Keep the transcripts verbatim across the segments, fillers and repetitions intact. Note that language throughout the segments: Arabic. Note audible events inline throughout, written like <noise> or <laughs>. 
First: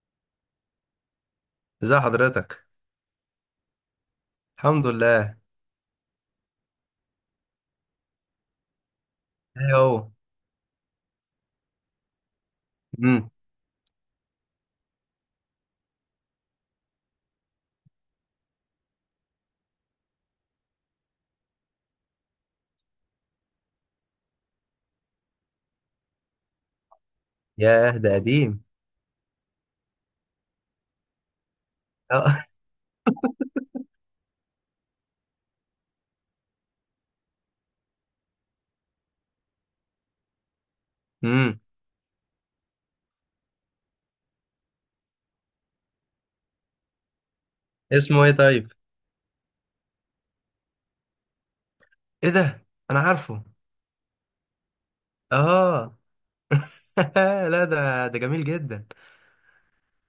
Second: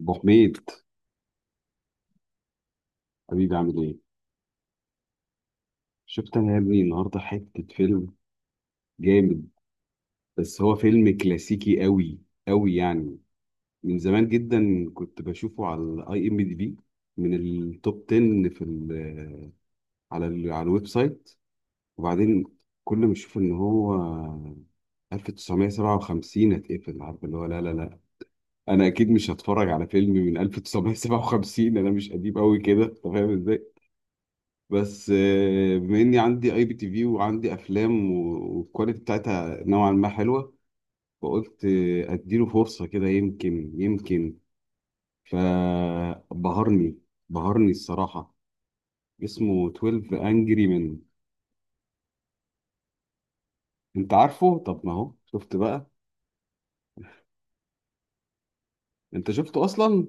ابو حميد، ازي حضرتك؟ حبيبي عامل ايه؟ الحمد لله. شفت انا يا ابني النهارده حته فيلم جامد. ايه هو؟ بس هو فيلم كلاسيكي قوي قوي يعني. امم. من زمان جدا كنت بشوفه على الاي ام دي بي، من التوب عشرة في ال على ال على الويب سايت. وبعدين كل ما اشوف ان هو ألف تسعمية سبعة وخمسين اتقفل، عارف اللي هو، لا لا ياه، لا، ده قديم. انا اكيد مش هتفرج على فيلم من ألف تسعمية سبعة وخمسين. انا مش قديم اه. قوي كده، انت فاهم ازاي. بس آه، بما اني عندي اي بي تي في وعندي افلام و- والكواليتي بتاعتها نوعا ما حلوه. <laughs> امم. فقلت آه، اديله فرصه كده، يمكن يمكن فبهرني بهرني اسمه ايه الصراحه. طيب؟ اسمه اتناشر انجري من ايه ده؟ انا عارفه. انت عارفه؟ طب ما هو شفت بقى. اه. <laughs> لا، ده ده جميل جدا. انت شفته اصلا؟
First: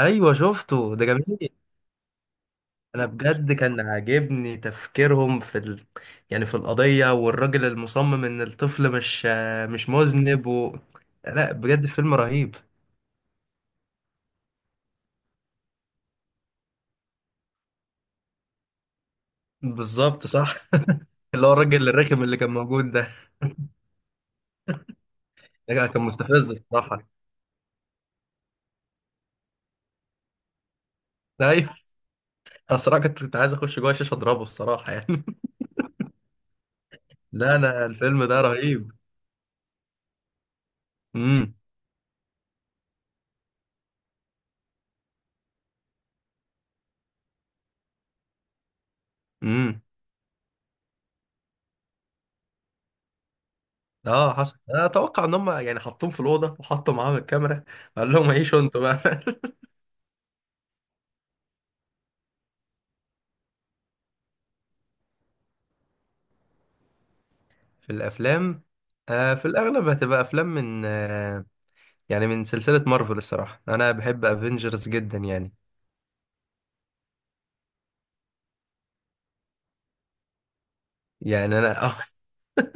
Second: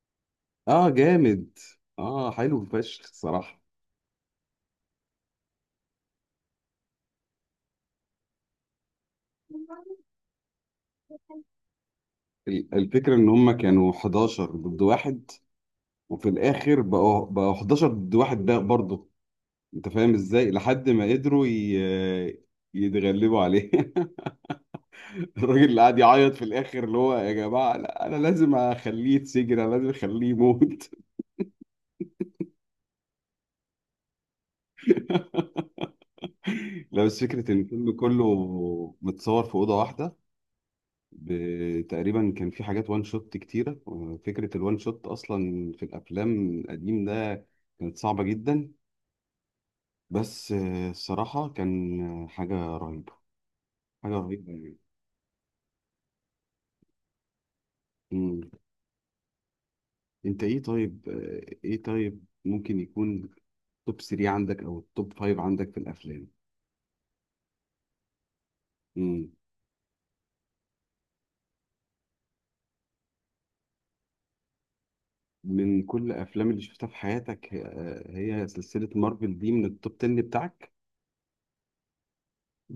ايوه اه شفته، ده جميل. جامد. اه حلو فشخ انا بجد الصراحه. كان عاجبني تفكيرهم في ال... يعني في القضيه، والراجل المصمم ان الطفل مش مش مذنب، و... لا بجد فيلم رهيب. ال- الفكرة إن هما كانوا حداشر ضد واحد، وفي الآخر بقوا بقوا أحد عشر ضد واحد ده برضه. انت فاهم بالظبط ازاي، صح. لحد ما <laughs> قدروا اللي هو الراجل الرخم اللي ي... كان موجود ده. يتغلبوا عليه <laughs> الراجل اللي ده قاعد كان يعيط في مستفز الاخر، اللي الصراحه. هو يا جماعه، لا انا لازم اخليه يتسجن، انا لازم اخليه يموت <laughs> أيوه. أنا الصراحة كنت كنت عايز أخش جوه الشاشة أضربه، الصراحة يعني. لا بس <laughs> فكره لا، ان أنا الفيلم الفيلم كله ده رهيب. متصور في اوضه واحده. امم. ب... تقريبا كان في حاجات وان شوت كتيره. فكره الوان شوت اصلا في الافلام القديم ده كانت صعبه جدا. امم. بس آه، الصراحه كان حاجه رهيبه، حاجه اه حصل، رهيبه. انا اتوقع ان هم يعني حطوهم في الاوضه وحطوا معاهم الكاميرا، قال لهم يعني عيشوا انتوا بقى. <laughs> انت ايه طيب، آه، ايه طيب ممكن يكون توب تلاتة عندك او التوب خمسة عندك في الافلام. في الافلام. مم. آه في الاغلب هتبقى افلام من آه يعني من سلسله مارفل الصراحه، انا بحب افنجرز جدا يعني. من كل الافلام اللي شفتها في حياتك، آه، هي سلسلة مارفل دي من التوب عشرة بتاعك؟ يعني انا،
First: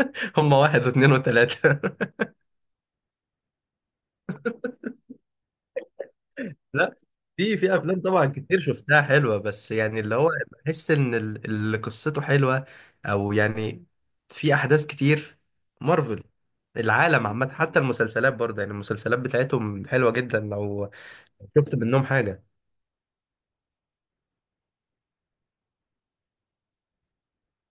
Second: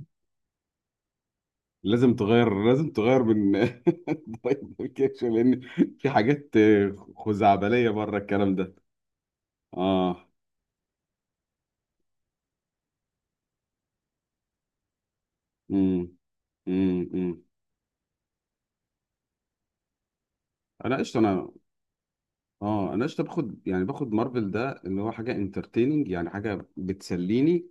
<laughs> هم واحد واثنين وثلاثه. <laughs> لازم تغير، لازم تغير من <laughs> طيب كده، لان في حاجات آه، لا، في في خزعبلية افلام بره طبعا الكلام كتير ده. شفتها حلوه، بس يعني اللي اه. هو بحس ان ال- اللي قصته حلوه، او يعني في احداث كتير. امم مارفل. امم العالم امم. عامه، حتى المسلسلات برضه يعني المسلسلات بتاعتهم حلوه جدا لو انا قشطه انا شفت منهم حاجه. اه انا قشطه، باخد يعني باخد مارفل ده اللي هو حاجه انترتيننج، يعني حاجه بتسليني،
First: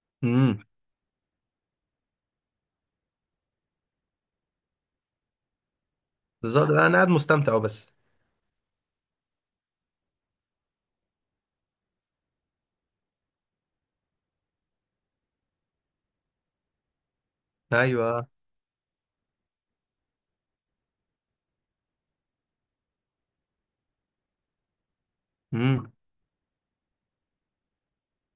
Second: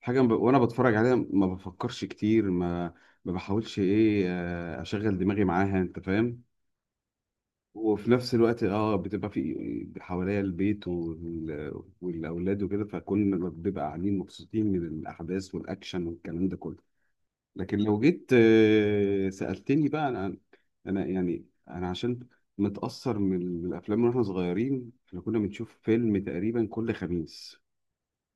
حاجة ب... وأنا امم. بتفرج عليها ما بفكرش كتير، ما ما بحاولش إيه، آه، أشغل دماغي معاها، أنت فاهم. بالظبط، لا، انا قاعد مستمتع بس. وفي نفس الوقت اه بتبقى في حواليا البيت وال... والأولاد وكده، فكلنا بنبقى قاعدين مبسوطين من الأحداث والأكشن والكلام ده كله. لكن لو ايوه. جيت آه، سألتني بقى أنا، أنا يعني أنا عشان متأثر من الأفلام وإحنا صغيرين. إحنا كنا بنشوف امم. فيلم تقريبا كل خميس.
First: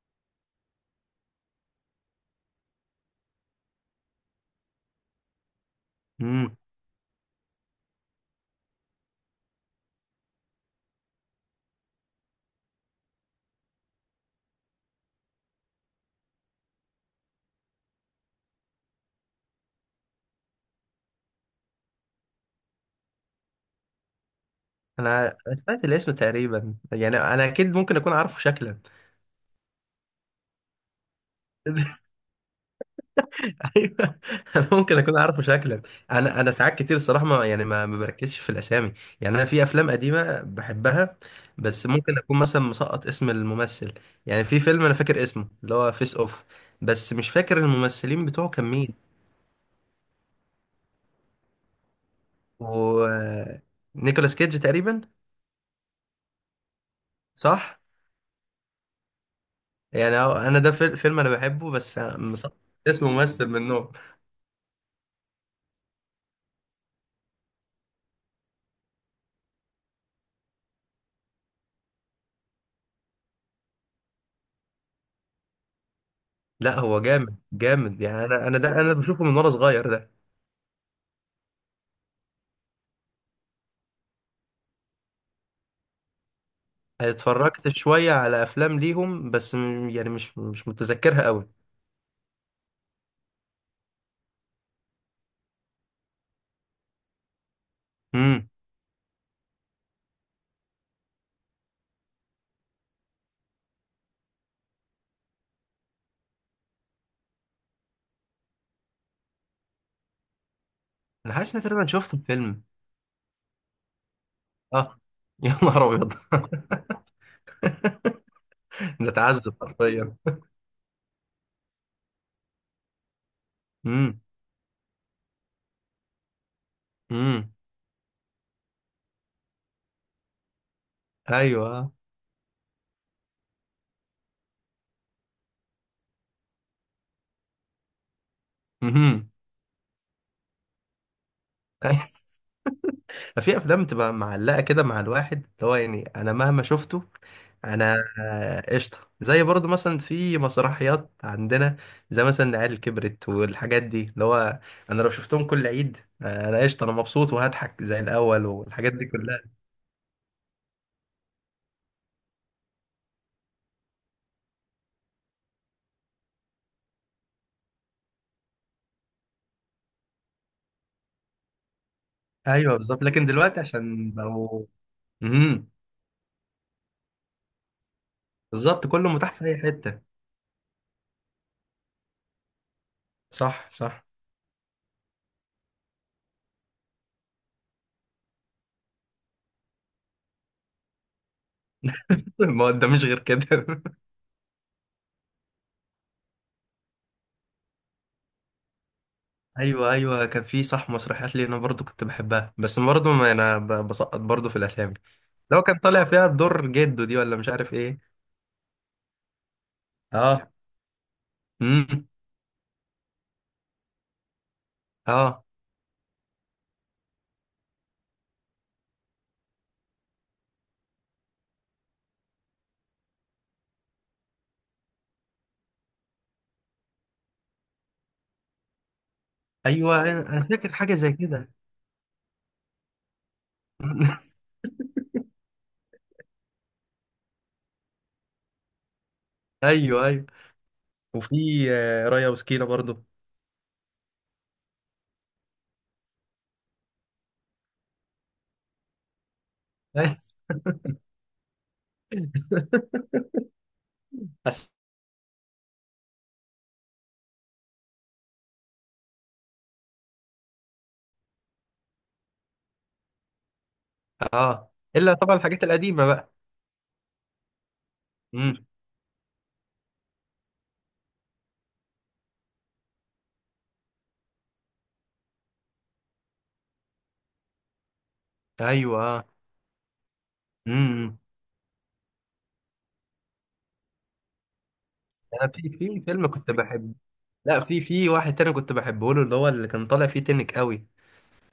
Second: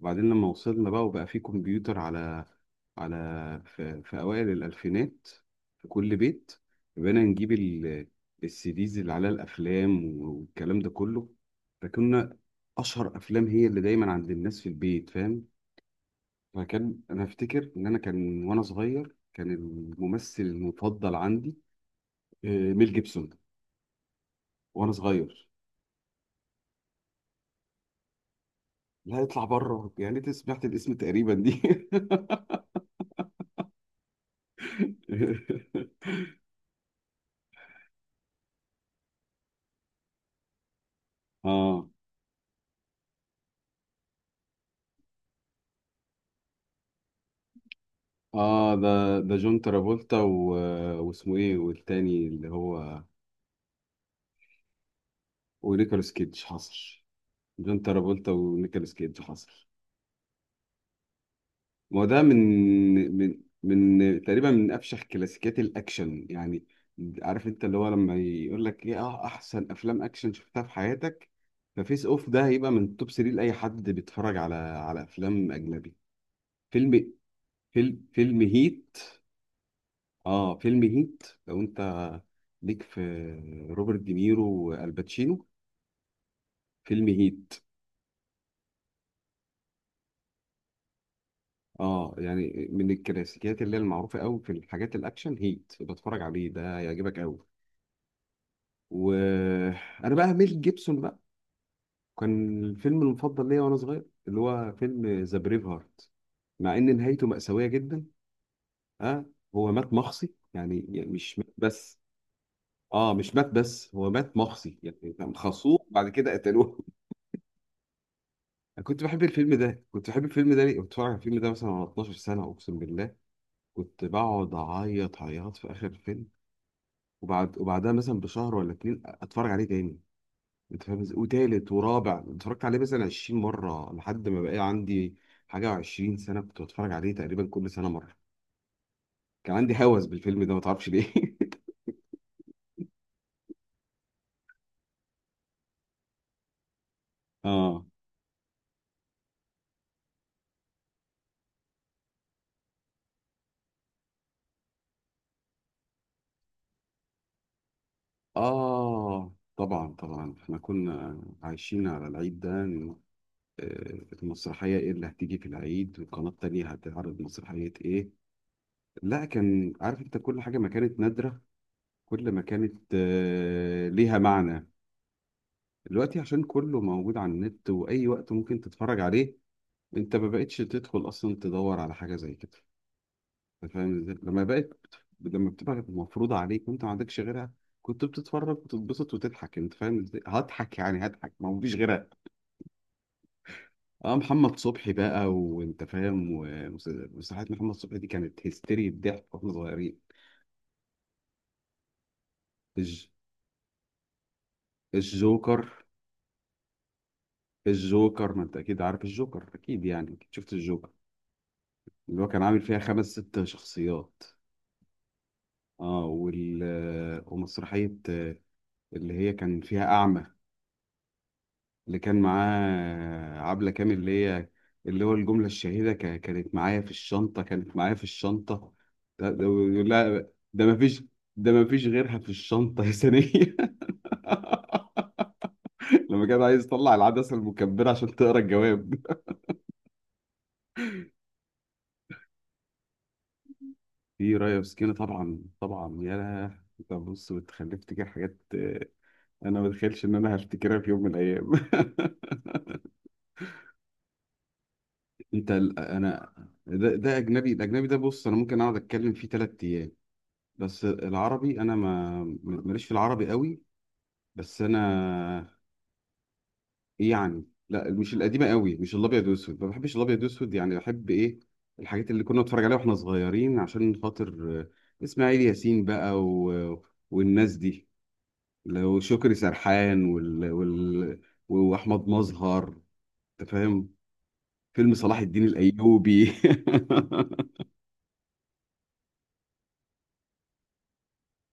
وبعدين لما وصلنا بقى وبقى في كمبيوتر على على في, في أوائل الألفينات في كل بيت. امم. بقينا نجيب ال- السي ديز اللي عليها الأفلام والكلام ده كله. فكنا أشهر أفلام هي اللي دايما عند الناس في البيت، فاهم. فكان أنا أفتكر إن أنا كان وأنا صغير كان الممثل المفضل عندي آه، ميل جيبسون وأنا انا صغير. أنا سمعت الاسم تقريبا، يعني انا اكيد ممكن اكون عارفه شكلا. لا يطلع بره، يعني أنت سمعت الاسم تقريبا دي <laughs> ايوه، <laughs> انا ممكن اكون عارفه شكلا. <laughs> انا انا ساعات كتير الصراحه ما يعني ما ما بركزش في الاسامي. يعني انا في افلام قديمه بحبها، بس اه ممكن اكون مثلا مسقط اسم الممثل. يعني في فيلم انا فاكر اسمه اللي هو فيس اوف، بس مش فاكر الممثلين بتوعه كان اه. ده مين. ده جون ترافولتا و... واسمه ايه والتاني اللي هو، و نيكولاس كيدج تقريبا. ونيكولاس كيدج حصل. صح. جون ترافولتا ونيكولاس كيدج حصل. يعني هو- انا ده فيل- فيلم انا بحبه، بس ما هو ده من مسقط اسم من ممثل من نوع. من تقريبا، من افشخ كلاسيكيات الاكشن يعني. عارف انت اللي هو لما يقول لك ايه، اه احسن افلام اكشن شفتها في حياتك، ففيس اوف ده هيبقى من توب تلاتة لاي حد بيتفرج على على افلام اجنبي. لا، هو فيلم جامد جامد، فيلم يعني فيلم انا انا ده انا هيت. بشوفه من وانا صغير. اه فيلم هيت، لو انت ليك في روبرت دينيرو والباتشينو، فيلم هيت. اتفرجت شوية على أفلام ليهم، بس م- يعني مش مش متذكرها قوي. اه يعني من الكلاسيكيات اللي هي المعروفه قوي في الحاجات الاكشن، هيت بتفرج عليه ده يعجبك قوي. امم. وانا بقى ميل جيبسون بقى كان الفيلم المفضل ليا وانا صغير، اللي هو فيلم ذا بريف هارت، مع ان نهايته مأساوية جدا. اه، هو مات مخصي يعني، يعني أنا مش مات حاسس إن أنا تقريبا بس. شفت الفيلم. اه مش مات بس، هو مات مخصي أه. يعني كان <laughs> يا خاصوه نهار بعد أبيض. كده قتلوه. <laughs> انا كنت بحب نتعذب الفيلم ده، كنت حرفيا. بحب الفيلم ده ليه؟ كنت بتفرج على الفيلم ده مثلا وانا اتناشر سنه، اقسم بالله كنت امم. بقعد اعيط عياط في اخر الفيلم. امم. وبعد وبعدها مثلا بشهر ولا اتنين اتفرج عليه تاني. انت فاهم ازاي، وتالت أيوه. ورابع، اتفرجت عليه مثلا عشرين مره لحد ما بقى عندي حاجه و20 سنه كنت بتفرج عليه تقريبا كل سنه مره. امم. كان عندي هوس بالفيلم ده، ما تعرفش ليه. <laughs> ففي افلام بتبقى معلقه كده مع الواحد، اللي هو يعني انا مهما شفته، <laughs> اه انا آه، قشطه، زي برضو مثلا في مسرحيات عندنا، زي مثلا العيال كبرت والحاجات دي، اللي هو انا لو شفتهم كل عيد آه، انا قشطه، انا مبسوط وهضحك زي الاول والحاجات دي اه. كلها. طبعا طبعا، احنا كنا عايشين على العيد ده. آه، المسرحية إيه اللي هتيجي في العيد، والقناة التانية هتعرض مسرحية إيه. لا كان عارف أنت كل حاجة، ما كانت نادرة، كل ما كانت ايوه بالظبط، لكن دلوقتي آه، عشان ليها بقوا. معنى. امم. دلوقتي عشان كله موجود على النت، وأي وقت ممكن بالظبط، تتفرج كله متاح عليه، في اي حته. أنت ما بقتش تدخل أصلا تدور على حاجة زي كده. صح أنت فاهم صح. إزاي؟ لما بقت لما بتبقى مفروضة عليك، وأنت ما عندكش غيرها، كنت بتتفرج وتتبسط وتضحك. أنت فاهم إزاي، هضحك يعني هضحك، ما هو فيش غيرها. <laughs> ما قداميش غير كده. <laughs> اه محمد صبحي بقى، وانت فاهم، ومسرحيات محمد صبحي دي كانت هيستيري، بضحك واحنا ايوه صغيرين. ايوه، كان في صح مسرحيات لي انا برضو كنت بحبها، بس الج... برضو ما انا ب- بسقط برضو في الاسامي. لو كان الجوكر، طالع فيها بدور جده دي ولا مش عارف ايه. الجوكر، ما انت اكيد عارف الجوكر، اكيد يعني، أكيد اه. شفت الجوكر. امم. اللي هو كان عامل فيها خمس ست شخصيات. اه. اه وال... ومسرحية، اللي هي كان فيها أعمى، اللي كان معاه عبلة كامل، اللي هي اللي هو الجملة الشهيرة، كا- كانت معايا في الشنطة، كانت معايا في الشنطة. ده- ده بيقول لها، ايوه، انا أنا ده فاكر حاجه مفيش، زي كده. ده مفيش غيرها في الشنطة يا سنية <laughs> <laughs> لما كان عايز يطلع العدسة المكبرة عشان تقرا الجواب. ايوه ايوه. وفي آه، رايا وسكينه برضو. <laughs> في رايا وسكينة طبعا طبعا، يا لهوي، انت بص بتخلي افتكر حاجات، آه، انا ما اتخيلش ان بس. انا هفتكرها في يوم من الايام <laughs> بس. انت ال- انا، ده, ده اجنبي، الاجنبي ده بص انا ممكن اقعد اتكلم فيه ثلاث، بس العربي انا ما ماليش في العربي قوي. بس اه، الا طبعا انا الحاجات القديمه بقى. إيه يعني، لا مش القديمه امم. قوي، مش الابيض واسود، ما بحبش الابيض واسود، يعني بحب ايه الحاجات اللي كنا نتفرج عليها واحنا صغيرين، عشان خاطر آه، اسماعيل ياسين بقى و... والناس دي، لو ايوه. اه. شكري سرحان وال... امم. وال... واحمد مظهر. انت فاهم، فيلم صلاح الدين انا في في فيلم الايوبي. كنت بحب. لا في في واحد تاني كنت بحبه، له اللي هو اللي كان طالع فيه تنك قوي.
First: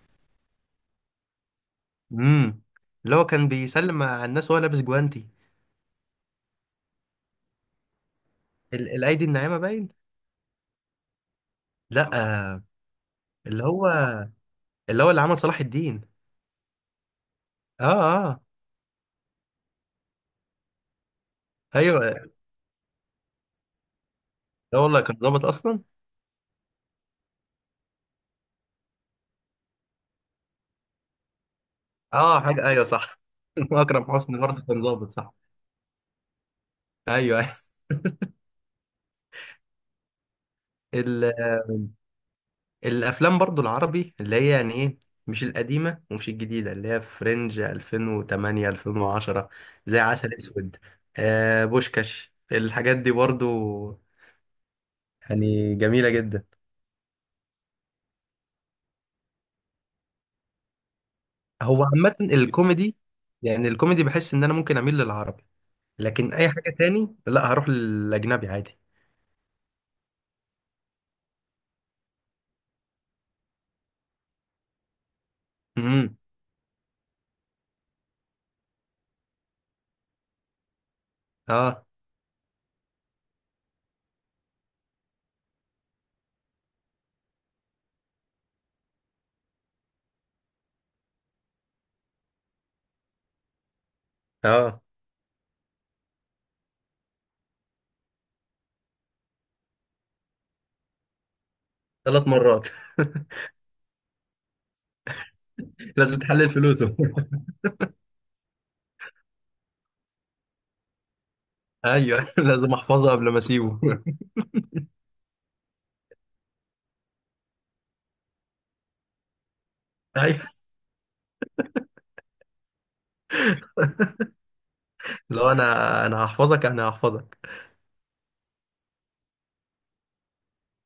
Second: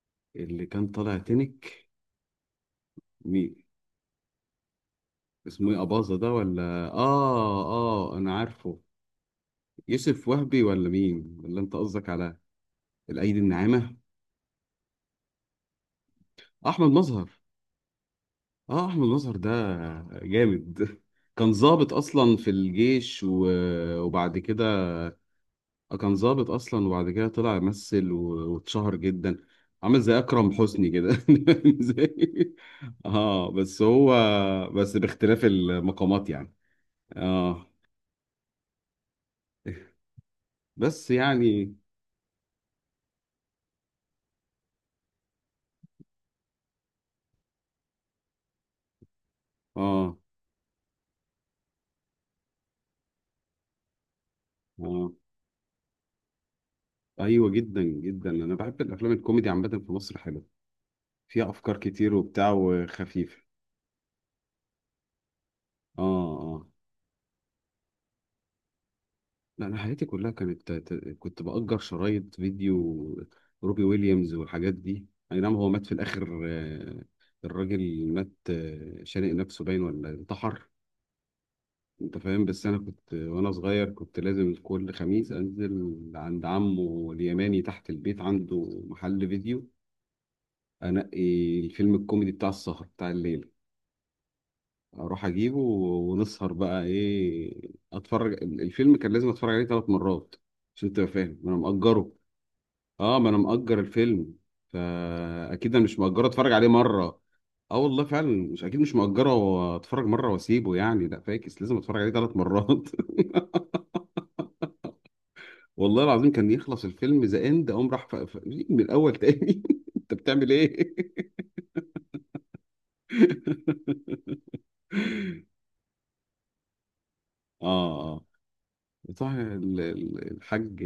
<laughs> اللي كان طالع تنك. امم. اللي هو كان مين، بيسلم على الناس وهو لابس جوانتي. اسمه ايه، اباظه ده ولا؟ اه، اه انا عارفه. ال- الايدي الناعمه باين. يوسف وهبي ولا مين، ولا انت قصدك لا. على آه، الايدي اللي هو، الناعمه، اللي هو اللي عمل صلاح الدين. احمد مظهر. اه. اه. اه احمد مظهر ده جامد <laughs> كان ضابط ايوه. اصلا في الجيش و- وبعد كده، لا والله كان ظابط اصلا. كان ضابط اصلا وبعد كده طلع يمثل و- واتشهر جدا. عامل زي اكرم حسني كده <laughs> زي. اه حاجه، ايوه صح. اه <laughs> بس واكرم هو، حسني برضه كان بس ظابط، صح. باختلاف المقامات يعني. ايوه أيوة. اه <laughs> بس ال... يعني. الافلام برضه العربي اللي هي يعني ايه، مش القديمه ومش الجديده، اللي هي فرنج ألفين وتمانية ألفين وعشرة، زي اه عسل اسود، آه بوشكاش الحاجات دي برضه، اه. يعني جميله جدا. ايوه جدا جدا، انا بحب الافلام الكوميدي عامه في مصر حلوه، فيها افكار هو كتير عامه وبتاع الكوميدي، وخفيفه. يعني الكوميدي بحس ان انا ممكن اميل للعربي، اه لكن اي اه. حاجه تاني لا هروح للاجنبي عادي. لا انا حياتي كلها كانت ت- كنت باجر شرايط فيديو، روبي ويليامز والحاجات دي، اي نعم هو مات في امم. الاخر، آه، الراجل مات آه، شانق نفسه باين ولا انتحر، اه. انت فاهم. بس انا كنت وانا صغير، كنت لازم كل خميس انزل عند عمه اليماني تحت البيت، عنده محل فيديو، انقي الفيلم الكوميدي بتاع السهر بتاع الليل، اه. اروح اجيبه ونسهر بقى ايه. اتفرج الفيلم، كان لازم اتفرج عليه ثلاث مرات عشان تبقى فاهم، ما انا مأجره. ثلاث مرات. اه، ما انا <laughs> مأجر الفيلم، فاكيد انا مش لازم مأجره تحلل اتفرج عليه فلوسه. مره. اه والله فعلا، مش اكيد مش مأجره واتفرج مره واسيبه، يعني لا فاكس لازم <laughs> اتفرج عليه ايوه، ثلاث <laughs> لازم مرات احفظه قبل ما اسيبه. <laughs> والله العظيم، كان يخلص الفيلم ذا اند اقوم راح ف... ف... من الاول تاني <laughs> انت <laughs> بتعمل ايوه. ايه <laughs> لو انا، انا هحفظك انا هحفظك. اه اه صح، ال- ال- الحاج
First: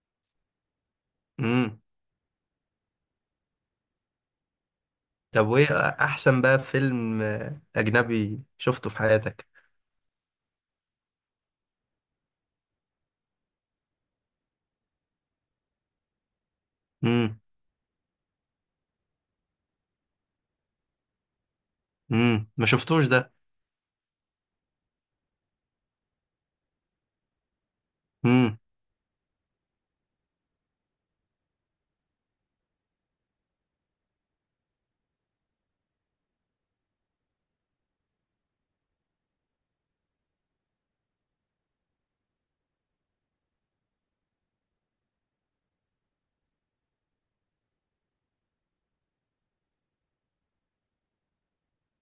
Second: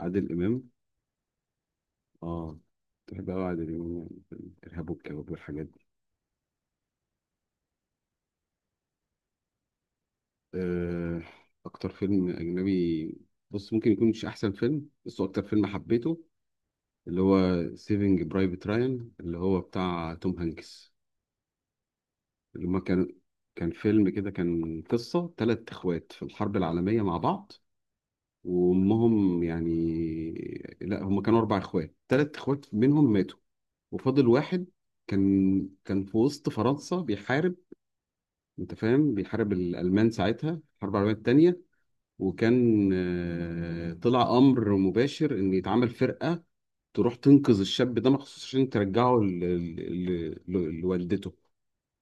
عادل امام. امم. اه بحب أوي عادل إمام يعني في الإرهاب والكباب طب والحاجات وايه دي. احسن بقى فيلم اجنبي شفته في حياتك؟ آه، أكتر فيلم أجنبي، بص ممكن يكون مش أحسن فيلم بس هو أكتر فيلم حبيته، اللي هو امم. سيفينج برايفت رايان اللي هو بتاع توم هانكس. امم، ما اللي هما شفتوش كان، ده. كان فيلم كده، كان قصة تلات إخوات في الحرب العالمية مع بعض، امم. وأمهم يعني، لا هما كانوا أربع إخوات، تلات إخوات منهم ماتوا وفاضل واحد. كان كان في وسط فرنسا بيحارب، انت فاهم، بيحارب الالمان ساعتها الحرب العالميه الثانيه. وكان آه، طلع امر مباشر ان يتعمل فرقه تروح تنقذ الشاب ده مخصوص عشان ترجعه ل- ل- ل- لوالدته،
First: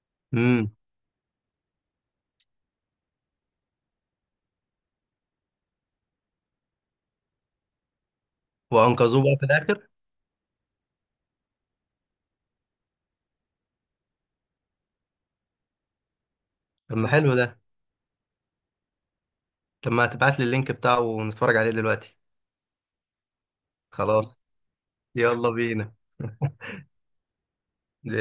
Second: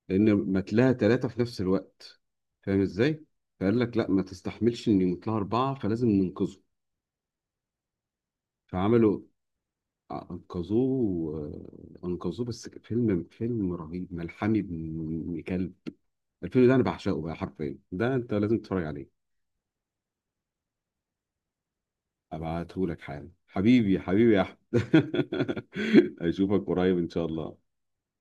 لان امم. ماتلها ثلاثه في نفس الوقت. فاهم ازاي، فقال لك لا ما تستحملش ان يموت لها اربعه فلازم ننقذه. فعملوا، وانقذوه بقى في الاخر. آه، انقذوه، آه، انقذوه. بس فيلم فيلم رهيب ملحمي ابن كلب. الفيلم ده انا طب ما بعشقه بقى حلو ده. حرفيا، ده انت لازم تتفرج عليه. طب ما هتبعت لي اللينك بتاعه ونتفرج عليه دلوقتي. ابعتهولك حالا حبيبي، حبيبي خلاص. يا احمد يلا بينا. <laughs> اشوفك قريب ان شاء الله.